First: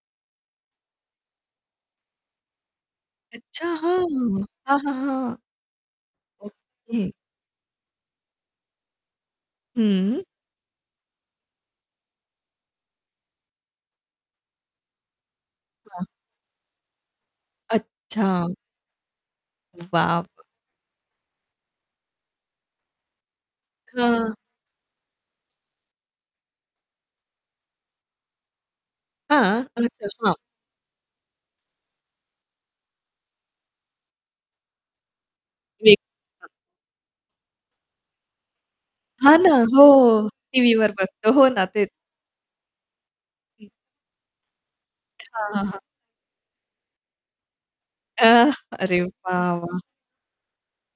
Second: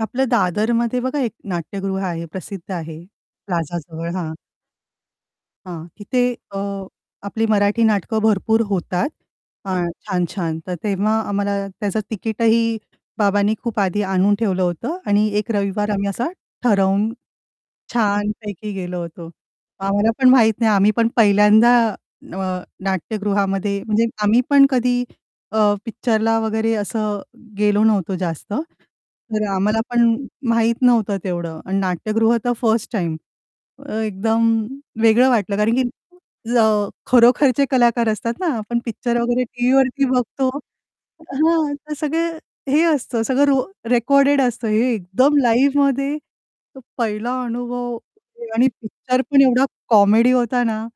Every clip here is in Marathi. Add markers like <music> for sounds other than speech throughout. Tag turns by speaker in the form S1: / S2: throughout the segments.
S1: आपलं दादरमध्ये बघा, एक नाट्यगृह आहे, प्रसिद्ध आहे
S2: अच्छा!
S1: प्लाझाजवळ, हां.
S2: हं. हां, हां, हां.
S1: हां, तिथे अ,
S2: ओके.
S1: आपली मराठी नाटकं भरपूर होतात, आ,
S2: हं.
S1: छान-छान! तर तेव्हा आम्हाला त्याचं तिकीटही बाबांनी खूप आधी आणून ठेवलं होतं आणि एक रविवार
S2: हां.
S1: आम्ही असा ठरवून,
S2: अच्छा!
S1: छानपैकी गेलो होतो. आम्हाला पण
S2: वाह!
S1: माहीत नाही, आम्ही पण पहिल्यांदा अ, नाट्यगृहामध्ये म्हणजे
S2: हं.
S1: आम्ही पण कधी अ, पिक्चरला वगैरे असं गेलो नव्हतो जास्त, तर
S2: हां,
S1: आम्हाला
S2: <unintelligible>
S1: पण
S2: हं.
S1: माहीत नव्हतं तेवढं आणि नाट्यगृह तर फर्स्ट टाइम. अ, एकदम वेगळं वाटलं कारण की
S2: <unintelligible> हां.
S1: अ, खरोखरचे कलाकार असतात ना, आपण पिक्चर
S2: हां
S1: वगैरे
S2: ना,
S1: टीव्हीवरती
S2: हो.
S1: बघतो
S2: टीव्हीवर बघतो. हो ना
S1: हां,
S2: तेच.
S1: तर सगळं हे असतं, सगळं रो
S2: हं.
S1: रेकॉर्डेड असतं. हे एकदम
S2: हां, हां, हां.
S1: लाईव्हमध्ये तो पहिला अनुभव
S2: अह,
S1: आणि
S2: अरे
S1: पिक्चर पण
S2: वाह,
S1: एवढा
S2: वाह!
S1: कॉमेडी होता ना,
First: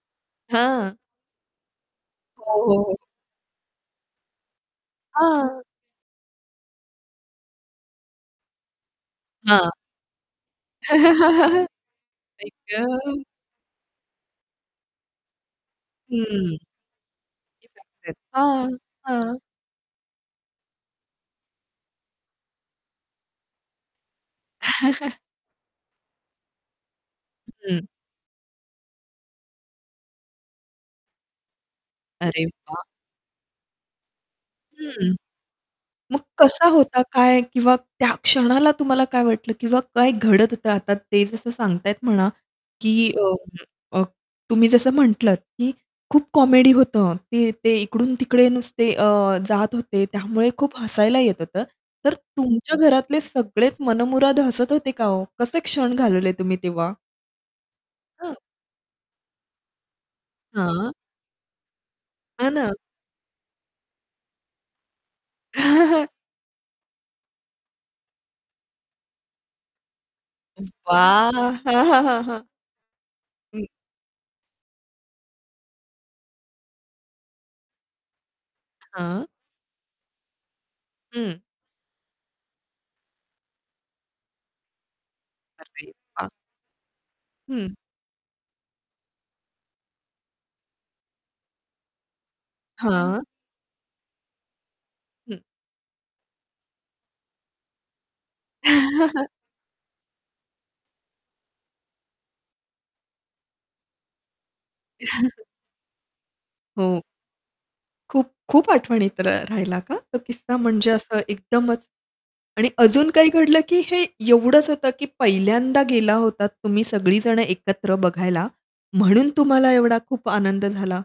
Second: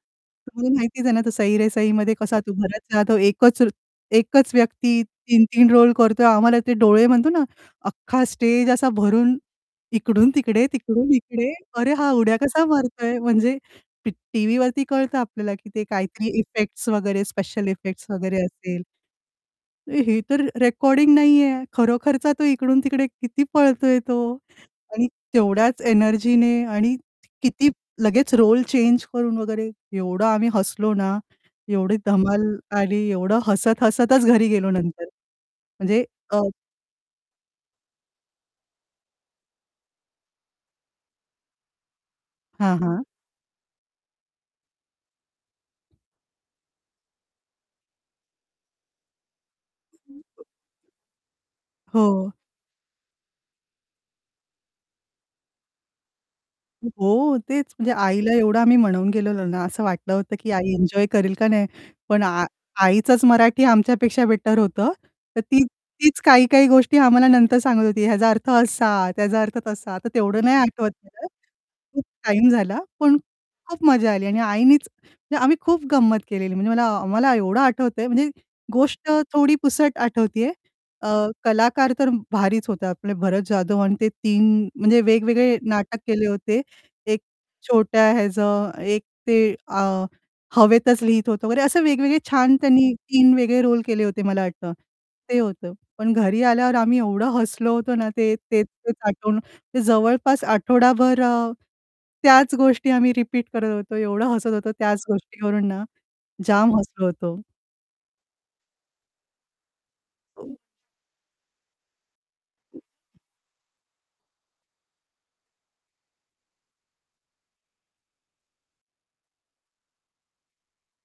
S1: तुम्हाला
S2: हां.
S1: माहितीच आहे ना तो "सही रे सही" मध्ये कसा तो
S2: हो,
S1: भरत
S2: हो, हो.
S1: जाधव एकच र एकच व्यक्ती तीन
S2: हां.
S1: तीन रोल करतोय, आम्हाला ते डोळे म्हणतो ना अख्खा स्टेज असा भरून,
S2: हां.
S1: इकडून तिकडे, तिकडून इकडे
S2: <laughs>
S1: अरे, हा उड्या
S2: आई
S1: कसा मारतोय?
S2: गं!
S1: म्हणजे टी टीव्हीवरती कळतं आपल्याला की ते काहीतरी
S2: हं.
S1: इफेक्ट्स वगैरे, स्पेशल इफेक्ट्स
S2: <unintelligible>
S1: वगैरे
S2: हां,
S1: असेल.
S2: हां.
S1: हे तर रे रेकॉर्डिंग नाहीये, खरोखरचा तो इकडून तिकडे किती पळतोय तो आणि
S2: <chuckles>
S1: तेवढ्याच एनर्जीने आणि किती
S2: हं.
S1: लगेच रोल चेंज करून वगैरे, एवढं आम्ही हसलो ना, एवढी
S2: अरे
S1: धमाल
S2: वाह!
S1: आली, एवढं हसत-हसतचं घरी गेलो नंतर,
S2: हं.
S1: म्हणजे
S2: मग
S1: अ
S2: कसा होता काय किंवा त्या क्षणाला तुम्हाला काय वाटलं किंवा काय घडत होतं? आता ते जसं सांगतायत म्हणा
S1: हां, हां.
S2: की अ, अ, तुम्ही जसं म्हटलत की खूप कॉमेडी होतं ते ते इकडून तिकडे नुसते अ, जात होते,
S1: <unintelligible>
S2: त्यामुळे खूप हसायला येत होतं, तर
S1: हो.
S2: तुमच्या घरातले सगळेच मनमुराद हसत होते का हो? कसे क्षण घालवले तुम्ही तेव्हा?
S1: हो, तेच म्हणजे आईला
S2: हं.
S1: एवढं आम्ही मनवून गेलेलो ना, असं वाटलं होतं की आई
S2: हां.
S1: एन्जॉय करेल का नाही? पण आ
S2: हां ना.
S1: आईचंच मराठी आमच्यापेक्षा बेटर होतं, तर तीच
S2: <chuckles>
S1: तीच काही-काही गोष्टी आम्हाला नंतर सांगत होती, ह्याचा अर्थ असा, त्याचा अर्थ तसा. तर तेवढं नाही आठवत खरं,
S2: वाह!
S1: खूप
S2: <chuckles>
S1: टाईम झाला, पण
S2: हं.
S1: खूप मजा आली. आणि आईनीच म्हणजे आम्ही खूप गंमत केलेली म्हणजे मला आम्हाला एवढं आठवतंय, म्हणजे गोष्ट
S2: हां.
S1: थोडी पुसट आठवतीय, अ,
S2: हं.
S1: कलाकार तर भारीच होते आपले भरत जाधव आणि ते 3 म्हणजे वेगवेगळे
S2: अरे
S1: नाटक केले
S2: वाह!
S1: होते. ते एक
S2: हं.
S1: छोट्या ह्याचं एक ते आं, हवेतच लिहित होतं वगैरे, असं वेगवेगळे छान त्यांनी
S2: हां.
S1: 3 वेगळे रोल केले होते मला वाटतं,
S2: हं.
S1: ते होतं. पण घरी आल्यावर आम्ही एवढं हसलो होतो ना, ते तेच-तेच
S2: <chuckles>
S1: आठवून, ते जवळपास आठवडाभर अ, त्याच गोष्टी आम्ही रिपीट करत होतो, एवढं हसत होतो त्याच
S2: <chuckles>
S1: गोष्टीवरून ना, जाम
S2: हो.
S1: हसलो होतो.
S2: खूप खूप आठवणीत र राहिला का तो किस्सा?
S1: <unintelligible>
S2: म्हणजे असं एकदमच. आणि अजून काही घडलं की हे एवढंच होतं की पहिल्यांदा गेला होतात तुम्ही सगळी जण एकत्र बघायला, म्हणून तुम्हाला एवढा खूप आनंद झाला?